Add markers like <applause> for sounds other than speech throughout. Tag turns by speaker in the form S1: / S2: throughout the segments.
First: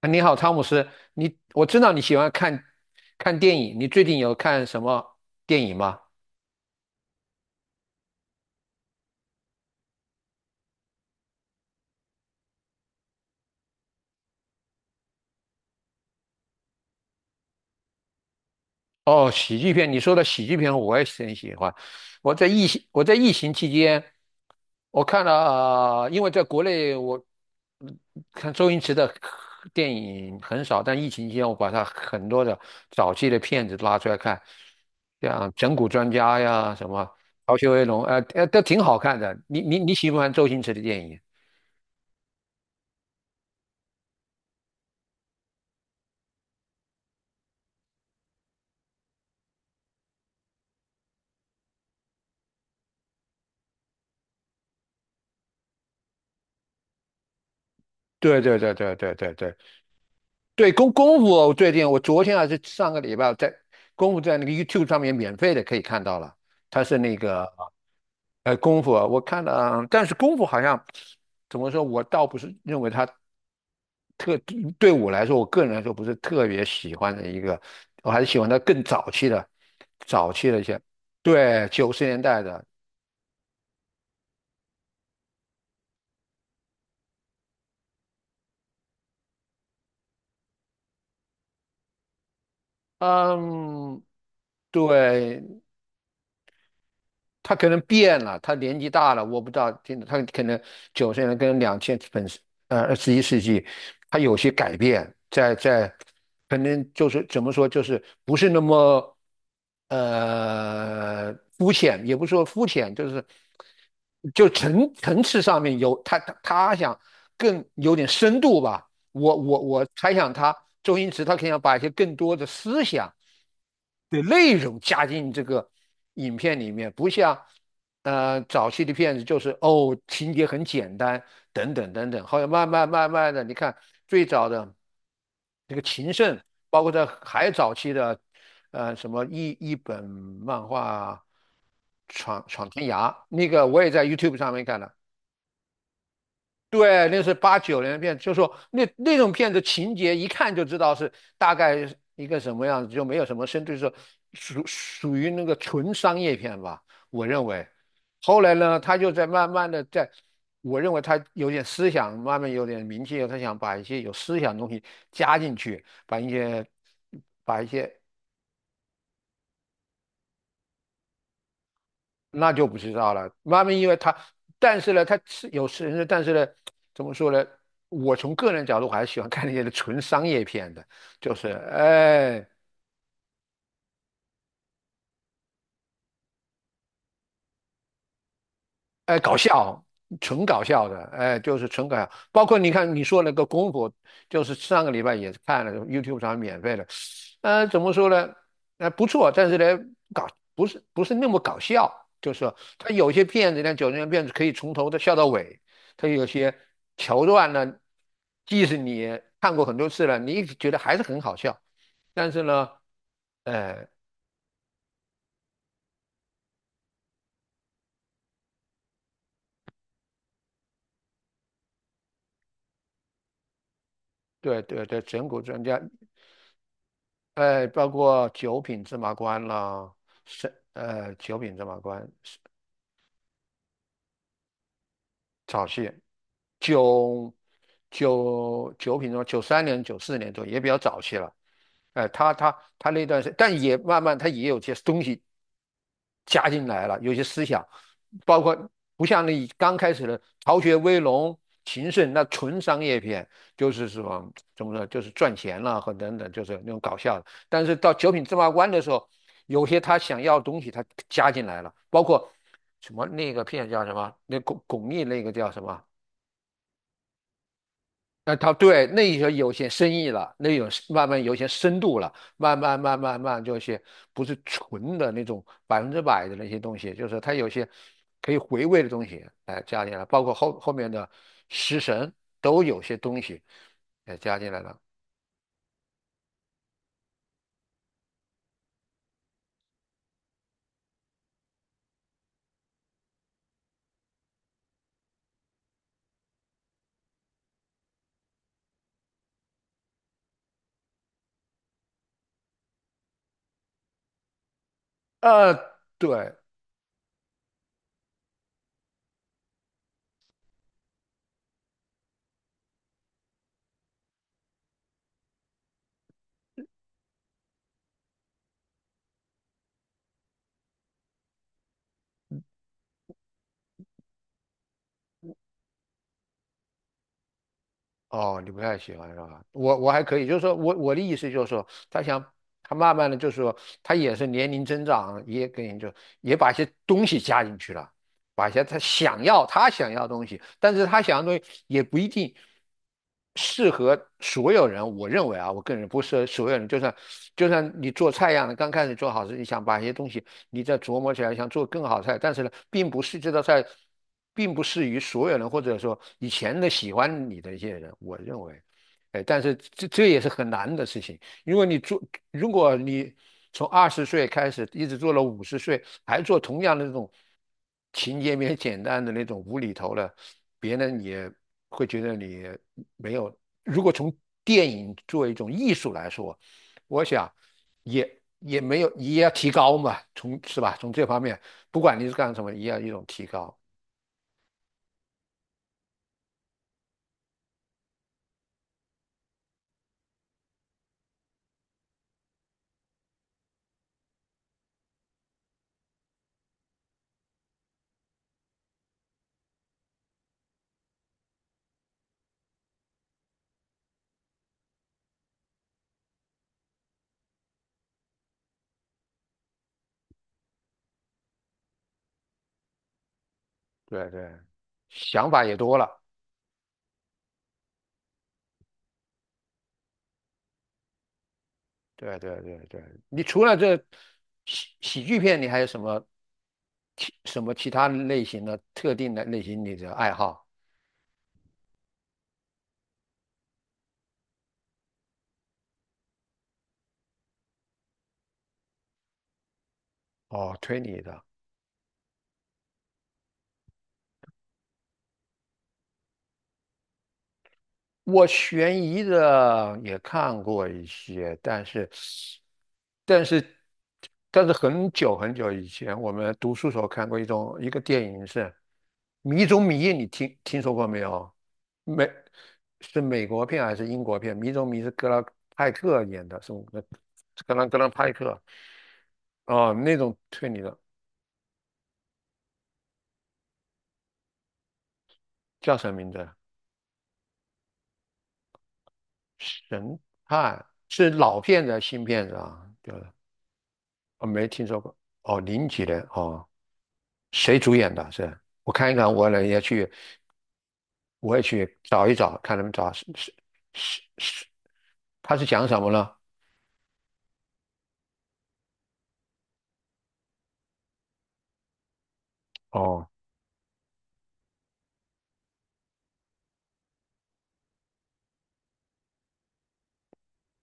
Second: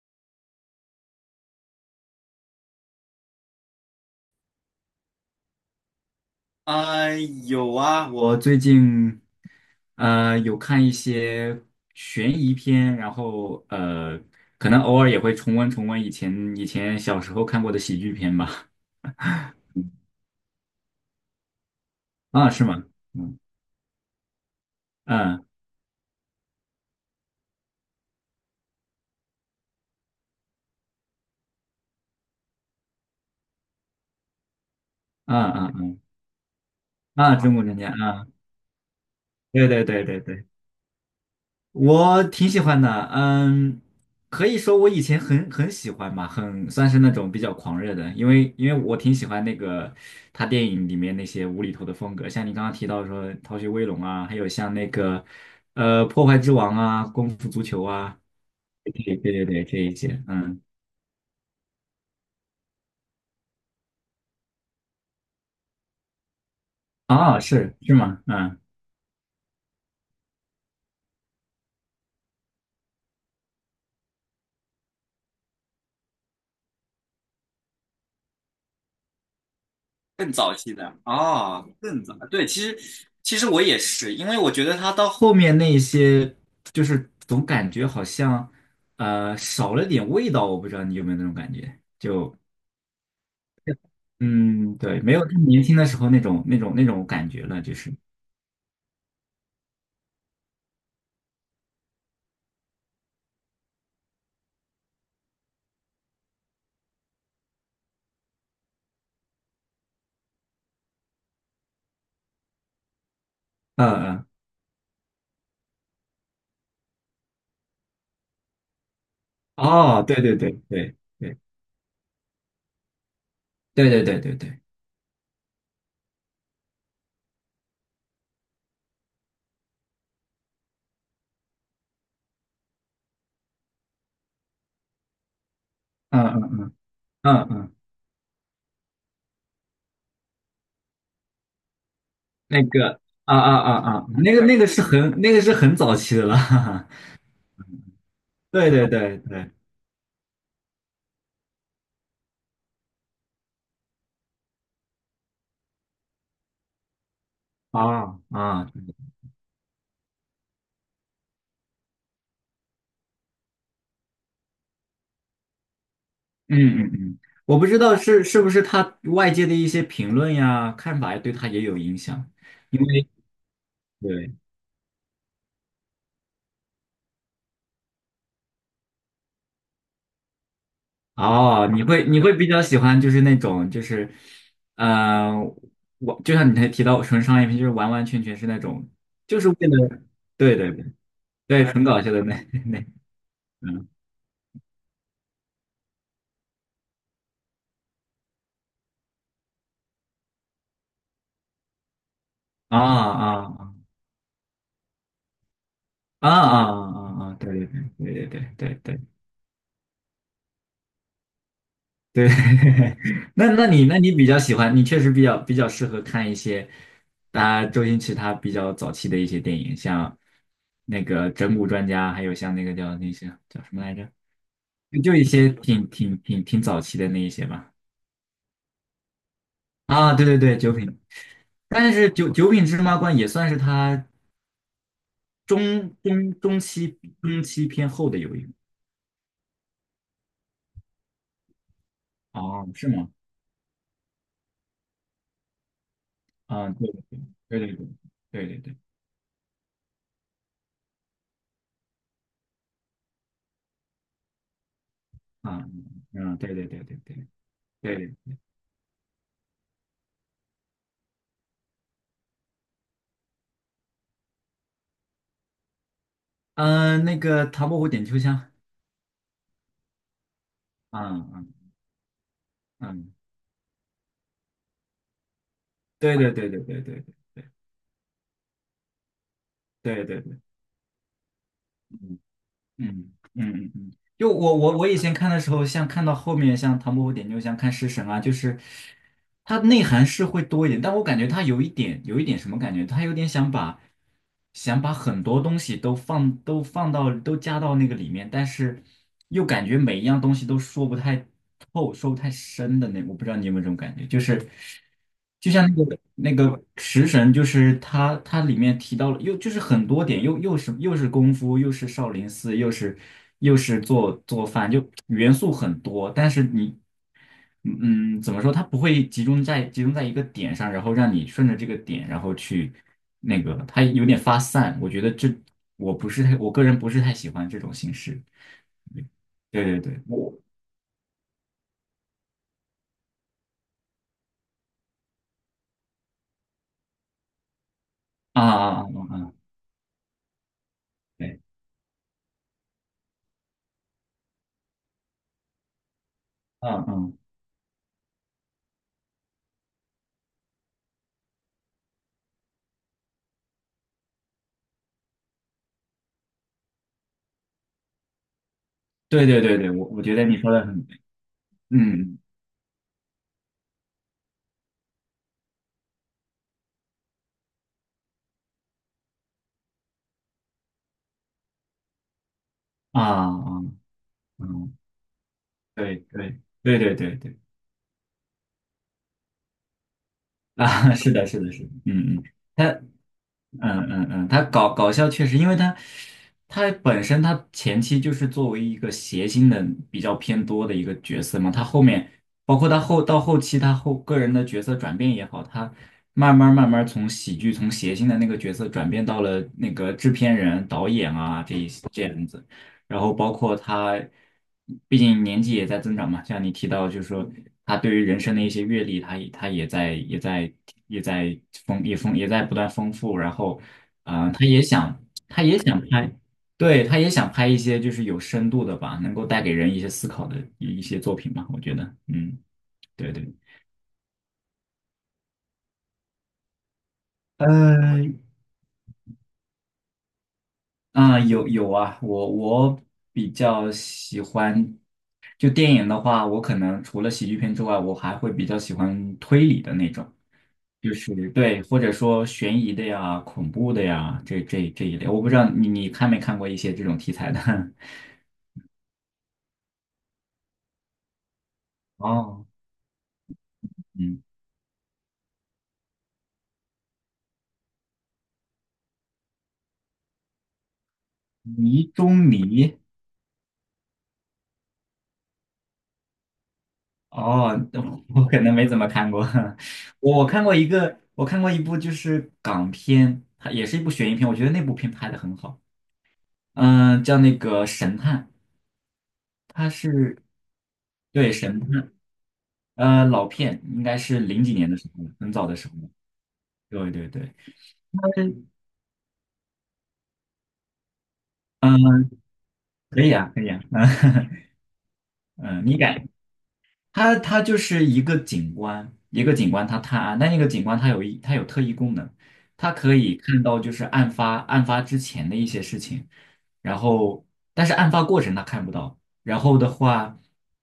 S1: 啊，你好，汤姆斯，我知道你喜欢看看电影，你最近有看什么电影吗？
S2: 啊、有啊，我最近有看一些悬疑片，然后，可能偶尔也会重温重温以前小时候看过的喜剧片吧。
S1: 哦，喜剧片，你说的喜剧片我也是很喜欢。
S2: <laughs>
S1: 我在
S2: 啊，是
S1: 疫
S2: 吗？
S1: 情我在疫
S2: 嗯
S1: 情期间，我看了，
S2: 嗯
S1: 因为在国内我嗯看周星驰的电影很少，但疫情期间我把他很多的早期的片子拉出来看，像
S2: 嗯嗯
S1: 《整蛊
S2: 嗯
S1: 专家》呀，什么
S2: 啊，中
S1: 《逃
S2: 国
S1: 学
S2: 专
S1: 威
S2: 家
S1: 龙》，
S2: 啊，
S1: 都挺好看的。你
S2: 对
S1: 你
S2: 对
S1: 你
S2: 对
S1: 喜不喜
S2: 对
S1: 欢
S2: 对。
S1: 周星驰的电影？
S2: 我挺喜欢的，嗯，可以说我以前很喜欢吧，很算是那种比较狂热的，因为我挺喜欢那个他电影里面那些无厘头的风格，像你刚刚提到说《逃学威龙》啊，还有像那个《破坏之王》啊，《功夫足球》啊，
S1: 对对对
S2: 对
S1: 对对
S2: 对
S1: 对
S2: 对
S1: 对。
S2: 对，这一些，嗯，
S1: 对，功夫，我最近我昨天还是上个礼拜我在功夫在那个 YouTube 上面免费的可以看到了，他是那
S2: 啊，
S1: 个
S2: 是吗？嗯。
S1: 功夫，我看了啊。但是功夫好像怎么说，我倒不是认为他特对我来说，我个人来说不是特别喜欢的一个，我还是喜欢他更早期的，早
S2: 更
S1: 期
S2: 早
S1: 的一
S2: 期
S1: 些。
S2: 的啊，
S1: 对，九
S2: 更
S1: 十
S2: 早，
S1: 年代
S2: 对，其
S1: 的。
S2: 实其实我也是，因为我觉得他到后面那一些，就是总感觉好像少了点味道，我不知道你有没有那种感觉，就
S1: 嗯。
S2: 嗯，对，没有他
S1: 对，
S2: 年轻的时候那种感觉
S1: 他
S2: 了，
S1: 可
S2: 就
S1: 能
S2: 是
S1: 变了，他年纪大了，我不知道，听，他可能九十年跟两千本21世纪，他有些改变，在可能就是怎么说，就是不是那么呃肤浅，也不是说肤浅，就是
S2: 嗯嗯，
S1: 就层次上面有他想更有点深度吧。我
S2: 哦，
S1: 猜
S2: 对
S1: 想
S2: 对对
S1: 他，周
S2: 对
S1: 星驰他
S2: 对
S1: 肯定要把一些更多的思想
S2: 对对对
S1: 的
S2: 对
S1: 内
S2: 对，
S1: 容加进这个影片里面，不像早期的片子就是情节很简单等等等等。后来慢慢慢慢的，你看最早的这个情
S2: 嗯
S1: 圣，
S2: 嗯
S1: 包括在
S2: 嗯
S1: 还
S2: 嗯，
S1: 早期的什么一本漫画。闯
S2: 那
S1: 闯天
S2: 个
S1: 涯，
S2: 啊
S1: 那
S2: 啊
S1: 个
S2: 啊
S1: 我也在
S2: 啊，那
S1: YouTube
S2: 个
S1: 上
S2: 那
S1: 面
S2: 个
S1: 看
S2: 是
S1: 了。
S2: 很那个是很早期的了，<laughs> 哈哈，
S1: 对，那是89年的片，就说
S2: 对
S1: 那
S2: 对
S1: 那
S2: 对
S1: 种
S2: 对，
S1: 片子情节一看就知道是大概一个什么样子，就没有什么深度，就是属于那个纯商业片吧，我认为。
S2: 啊
S1: 后来
S2: 啊。
S1: 呢，他就在慢慢的在，我认为他有点思想，慢慢有点名气以后他想把一些有思想的东西加进去，把一
S2: 嗯
S1: 些。
S2: 嗯嗯，我不知道是不是他外界的一些评论呀、看法呀，对他也有影响，
S1: 那就不
S2: 因
S1: 知
S2: 为
S1: 道了。妈咪，因为他，
S2: 对
S1: 但是呢，他是有人的。但是呢，怎么说呢？我从个人角度，我还是喜欢看那些纯商业片的，就是
S2: 哦，你会
S1: 哎，
S2: 比较喜欢就是那种就是，呃，我就像你才提到纯商业片，就是完完全全是那种
S1: 哎，搞
S2: 就是为
S1: 笑，
S2: 了
S1: 纯
S2: 对
S1: 搞
S2: 对对
S1: 笑的，哎，就
S2: 对
S1: 是
S2: 纯
S1: 纯搞
S2: 搞
S1: 笑。
S2: 笑的那 <laughs>
S1: 包括你
S2: 那
S1: 看你说那个功
S2: 嗯
S1: 夫，就是上个礼拜也是看了 YouTube 上免费的。怎么说呢？不错。但是呢，搞不是不是那么搞笑，就是说
S2: 啊
S1: 他有些
S2: 啊
S1: 片子呢，
S2: 啊
S1: 九十年片子可以从头的笑到尾，他有
S2: 啊
S1: 些
S2: 啊啊
S1: 桥
S2: 啊，
S1: 段
S2: 对对
S1: 呢，
S2: 对对对
S1: 即
S2: 对
S1: 使
S2: 对对。
S1: 你看过很多次了，你觉得还是很好笑。
S2: 对，
S1: 但是呢，
S2: <laughs> 那那你
S1: 哎，
S2: 那你比较喜欢，你确实比较适合看一些，大家周星驰他比较早期的一些电影，像那个《整蛊专家》，还有像那个叫那些叫什么来着，
S1: 对对
S2: 就
S1: 对，
S2: 就一
S1: 整蛊
S2: 些
S1: 专家。
S2: 挺早期的那一些
S1: 哎，
S2: 吧。
S1: 包括九品芝麻官啦，
S2: 啊，对对对，
S1: 是
S2: 九品，
S1: 九品芝麻
S2: 但是
S1: 官
S2: 九品芝麻官也算是他
S1: 早期，
S2: 中中中期
S1: 九
S2: 中期偏后的有一部。
S1: 九品芝麻93年94年左右也比较早期了。哎，他他
S2: 哦，是
S1: 他那
S2: 吗？
S1: 段时，但也慢慢他也有些东西加进
S2: 啊，
S1: 来
S2: 对
S1: 了，有些思
S2: 对
S1: 想，
S2: 对对对
S1: 包
S2: 对对
S1: 括
S2: 对对，
S1: 不像那刚开始的逃学威龙、秦胜那纯商业片，就是什么怎么说，就是赚钱
S2: 啊，
S1: 了和等等，
S2: 嗯，
S1: 就
S2: 对
S1: 是
S2: 对
S1: 那种
S2: 对
S1: 搞
S2: 对
S1: 笑的。但是到九
S2: 对
S1: 品
S2: 对。
S1: 芝麻官的时候，有些他想要的东西他加进来了，包括什么那个片叫什么，那巩俐那个叫什么，
S2: 嗯、那个唐伯虎点秋
S1: 那
S2: 香，
S1: 他对那一些有些深意了，那有慢慢
S2: 嗯
S1: 有些
S2: 嗯
S1: 深度了，慢慢慢
S2: 嗯，
S1: 慢慢就是不是纯的那种百分之
S2: 对
S1: 百
S2: 对
S1: 的那
S2: 对
S1: 些
S2: 对
S1: 东
S2: 对
S1: 西，
S2: 对
S1: 就是他有些可以回味的东西，哎，加
S2: 对
S1: 进来，
S2: 对对
S1: 包括
S2: 对，
S1: 后面的食神
S2: 嗯
S1: 都有些
S2: 嗯
S1: 东西
S2: 嗯嗯嗯，
S1: 哎
S2: 就
S1: 加进
S2: 我
S1: 来
S2: 我
S1: 了。
S2: 我以前看的时候，像看到后面像唐伯虎点秋香、看食神啊，就是它内涵是会多一点，但我感觉它有一点什么感觉，它有点想把很多东西都加到那个里面，但是又感觉每一样东西都说不太透、说不太深的那，我不知道你有没有这种感觉，就是。就
S1: 呃，
S2: 像那个
S1: 对。
S2: 那个食神，就是它里面提到了，又就是很多点，又是功夫，又是少林寺，又是做做饭，就元素很多。但是你，嗯，怎么说？它不会集中在一个点上，然后让你顺着这个点，然后去那个，它有点发散。我觉得这我不是太，我个人不是太喜欢这种形式。
S1: 哦，你不太喜欢是吧？
S2: 对
S1: 我
S2: 对
S1: 我
S2: 对，
S1: 还可以，
S2: 我
S1: 就是说我的意思就是说，他慢慢的就是说，他也是年龄增长，也给你就也把一些东西加进去了。
S2: 啊
S1: 把一些
S2: 啊
S1: 他
S2: 啊啊
S1: 想
S2: 啊，
S1: 要他想要的东西，但是他想要的
S2: 对，
S1: 东西也不一定适合所有人。我认为啊，我个人不适合所有人。就
S2: 嗯
S1: 算
S2: 嗯，
S1: 就算你做菜一样的，刚开始做好时，你想把一些东西你再琢磨起来，想做更好菜。但是呢，并不是这道菜，并不适于所有人，或者说以前的喜欢你的一些人。我认为，哎，
S2: 对
S1: 但
S2: 对
S1: 是
S2: 对对，
S1: 这
S2: 我
S1: 这
S2: 觉
S1: 也
S2: 得
S1: 是
S2: 你
S1: 很
S2: 说的
S1: 难的
S2: 很。
S1: 事情。因为你做，
S2: 嗯
S1: 如果你从20岁开始一直做了50岁，还做同样的那种情节面简单的那种无厘头的，别人也会觉得你
S2: 啊
S1: 没有。
S2: 啊
S1: 如果从电
S2: 嗯，
S1: 影作为一种艺术
S2: 对
S1: 来说，
S2: 对对对
S1: 我
S2: 对
S1: 想
S2: 对
S1: 也没有，也要提高嘛，从是吧？从
S2: 啊，<laughs>
S1: 这
S2: 是
S1: 方
S2: 的，
S1: 面，
S2: 是的，是的，
S1: 不管你是
S2: 嗯嗯，
S1: 干什么，
S2: 他
S1: 也要一种提高。
S2: 嗯嗯嗯，他搞笑确实，因为他本身他前期就是作为一个谐星的比较偏多的一个角色嘛，他后面包括他到后期个人的角色转变也好，他慢慢从喜剧从谐星的那个角色转变到了那个制片人、导演啊这样子。然后包括他，毕竟年纪也在增长嘛，像你提到，就是说他对于人生的一些阅历，他也他也在也在也在丰也丰也在不断丰富，然后，
S1: 对
S2: 啊、
S1: 对，
S2: 他也想
S1: 想
S2: 他
S1: 法也
S2: 也
S1: 多
S2: 想
S1: 了。
S2: 拍，对，他也想拍一些就是有深度的吧，能够带给人一些思考的一些作品嘛，我觉得，
S1: 对
S2: 嗯，
S1: 对对对，
S2: 对
S1: 你
S2: 对，
S1: 除了这喜剧片，你还有什么什么其他
S2: 呃，
S1: 类型的特定的类型你的爱好？
S2: 啊、有啊，我比较喜欢，就电影的话，我可能除了喜剧片之外，我还会比较喜欢推理的那种，
S1: 哦，推
S2: 就
S1: 理的。
S2: 是对，或者说悬疑的呀、恐怖的呀，这一类。我不知道你看没看过一些这种题材的？
S1: 我悬疑的也看过一些，但是，
S2: <laughs> 哦，
S1: 但是，
S2: 嗯，
S1: 但是很久很久以前，我们读书时候看过一个电影是《迷踪迷》，你听说过没有？
S2: 迷
S1: 美
S2: 中迷，
S1: 是美国片还是英国片？《迷踪迷》是格兰派克演的，是格
S2: 哦，
S1: 格兰格兰派
S2: 我
S1: 克。
S2: 可能没怎么看过，
S1: 哦，那
S2: <laughs>
S1: 种
S2: 我看
S1: 推
S2: 过
S1: 理
S2: 一
S1: 的
S2: 个，我看过一部就是港片，它也是一部悬疑片，我觉得那部片拍的很好。
S1: 叫什么名字？
S2: 嗯、叫那个神探，他
S1: 神
S2: 是
S1: 探是
S2: 对
S1: 老
S2: 神
S1: 片子还是
S2: 探，
S1: 新片子啊？对。
S2: 老片应该是
S1: 我
S2: 零
S1: 没
S2: 几
S1: 听
S2: 年的
S1: 说
S2: 时
S1: 过。
S2: 候，很
S1: 哦，
S2: 早的时
S1: 零
S2: 候
S1: 几年哦，
S2: 对对对，
S1: 谁主演的？是我看一看，我呢也去，我也
S2: 嗯，
S1: 去找一找，看能不能找
S2: 可
S1: 是
S2: 以啊，
S1: 是
S2: 可以啊，<laughs>
S1: 是
S2: 嗯
S1: 是，他是
S2: 嗯
S1: 讲什么呢？
S2: 它就是一个警官，一个警官他探案，但那个警官他有一它有特异功能，他可
S1: 哦
S2: 以看到就是案发之前的一些事情，然后但是案发过程他看不到，然后的话，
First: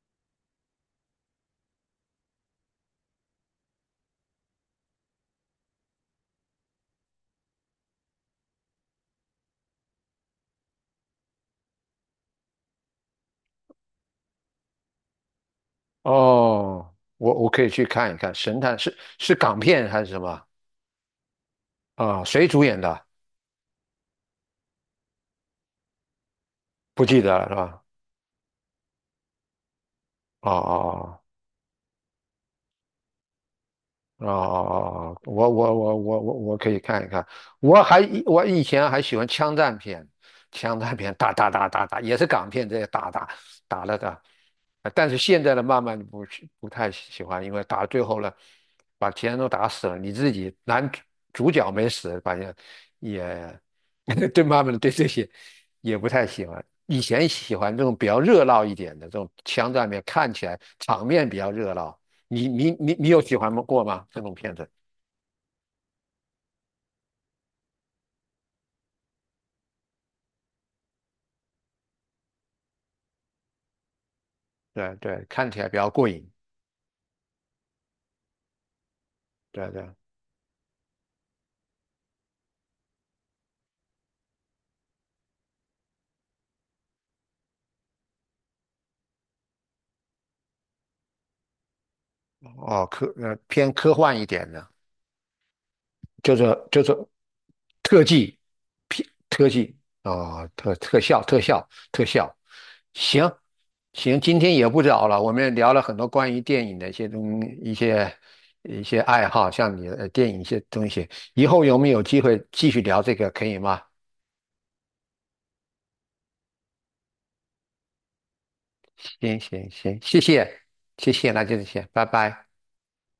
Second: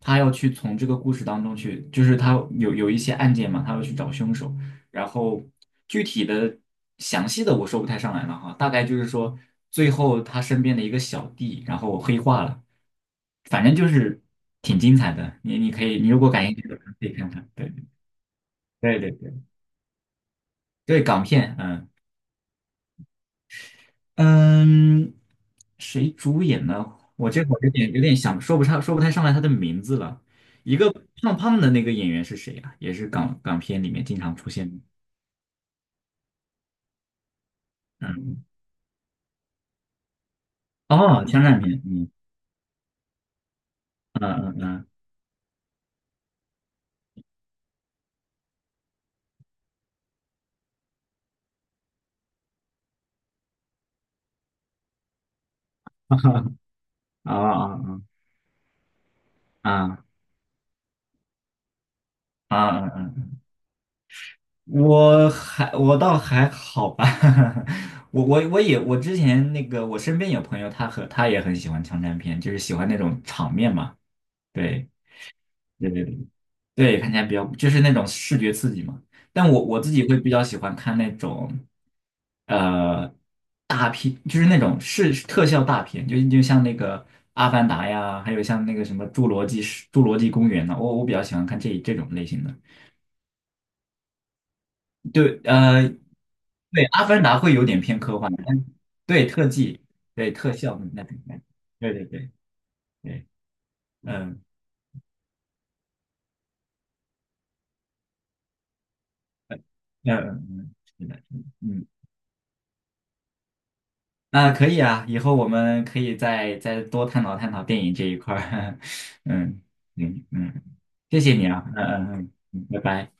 S2: 他要去从这个故事当中去，就是他有一些案件嘛，他要去找凶手，然后具体的详细的我说不太上来了哈，大概就是说最后他身边的一个小弟，然后黑化了，反正就是挺精彩的。你可以，你如果感兴趣的话
S1: 哦，
S2: 可以看
S1: 我
S2: 看。
S1: 我可以
S2: 对
S1: 去看一看，神探是
S2: 对对对，
S1: 是港片还是什么？
S2: 对港片，嗯
S1: 啊、谁主演的？
S2: 嗯，谁主演呢？
S1: 不记得
S2: 我这
S1: 了是
S2: 会儿有
S1: 吧？
S2: 点有点想说不太上来他的名字了。
S1: 哦哦
S2: 一个
S1: 哦。
S2: 胖胖的那个演员是谁啊？也是港片里面经
S1: 哦哦
S2: 常出现的。
S1: 哦，哦我可以看一看。我还我
S2: 嗯，
S1: 以前还喜欢枪战片，枪战片
S2: 哦，
S1: 打
S2: 枪
S1: 打
S2: 战
S1: 打
S2: 片，
S1: 打打，
S2: 嗯
S1: 也是港片这些打打打了打。
S2: 嗯嗯嗯。
S1: 但是现在的慢慢不太喜欢，因为打到最后了，把其他人都打死了，你自己主角没死，反正也 <laughs> 对慢慢的对这些也不太喜欢。以前
S2: 啊
S1: 喜欢这种比
S2: 啊
S1: 较热闹一点的这种枪战
S2: 啊
S1: 片，看起来场面比较热闹。你
S2: 啊
S1: 你
S2: 啊！
S1: 你你有
S2: 啊
S1: 喜欢过吗？这种片子？
S2: 我倒还好吧，<laughs> 我之前那个我身边有朋友，他也很喜欢枪战片，就是喜欢那种场面嘛，对
S1: 对对，看起来比较
S2: 对对
S1: 过
S2: 对，
S1: 瘾。
S2: 对，看起来比较就是那种视觉刺激嘛。但我
S1: 对
S2: 我自
S1: 对，
S2: 己会比较喜欢看那种呃大片，就是那种是特效大片，就像那个《阿凡达》呀，还有像那个什么《侏罗纪公园》呢，我比较喜欢看这种类型的。
S1: 哦，偏科幻一点的，
S2: 对，
S1: 就是
S2: 对，《阿凡达》会有点偏
S1: 特
S2: 科幻，
S1: 技，
S2: 但
S1: 偏
S2: 对特
S1: 特技。
S2: 技、对
S1: 哦，
S2: 特效，那对，对
S1: 特
S2: 对对
S1: 效。
S2: 对，
S1: 行行，今
S2: 嗯
S1: 天也不早了，我们也聊了很多关于电影的一些东一些一些爱好，像你的
S2: 嗯
S1: 电影一
S2: 嗯，
S1: 些
S2: 嗯
S1: 东
S2: 是
S1: 西。
S2: 的，
S1: 以后有
S2: 嗯，
S1: 没有机会继续聊这个，可以吗？
S2: 那可以啊，以后我们可以再多探讨探讨电影这一块儿，<laughs>
S1: 行
S2: 嗯
S1: 行行，谢
S2: 嗯
S1: 谢
S2: 嗯，
S1: 谢
S2: 谢
S1: 谢，
S2: 谢
S1: 那
S2: 你
S1: 就这
S2: 啊，嗯
S1: 些，拜
S2: 嗯嗯
S1: 拜。
S2: 嗯，拜拜。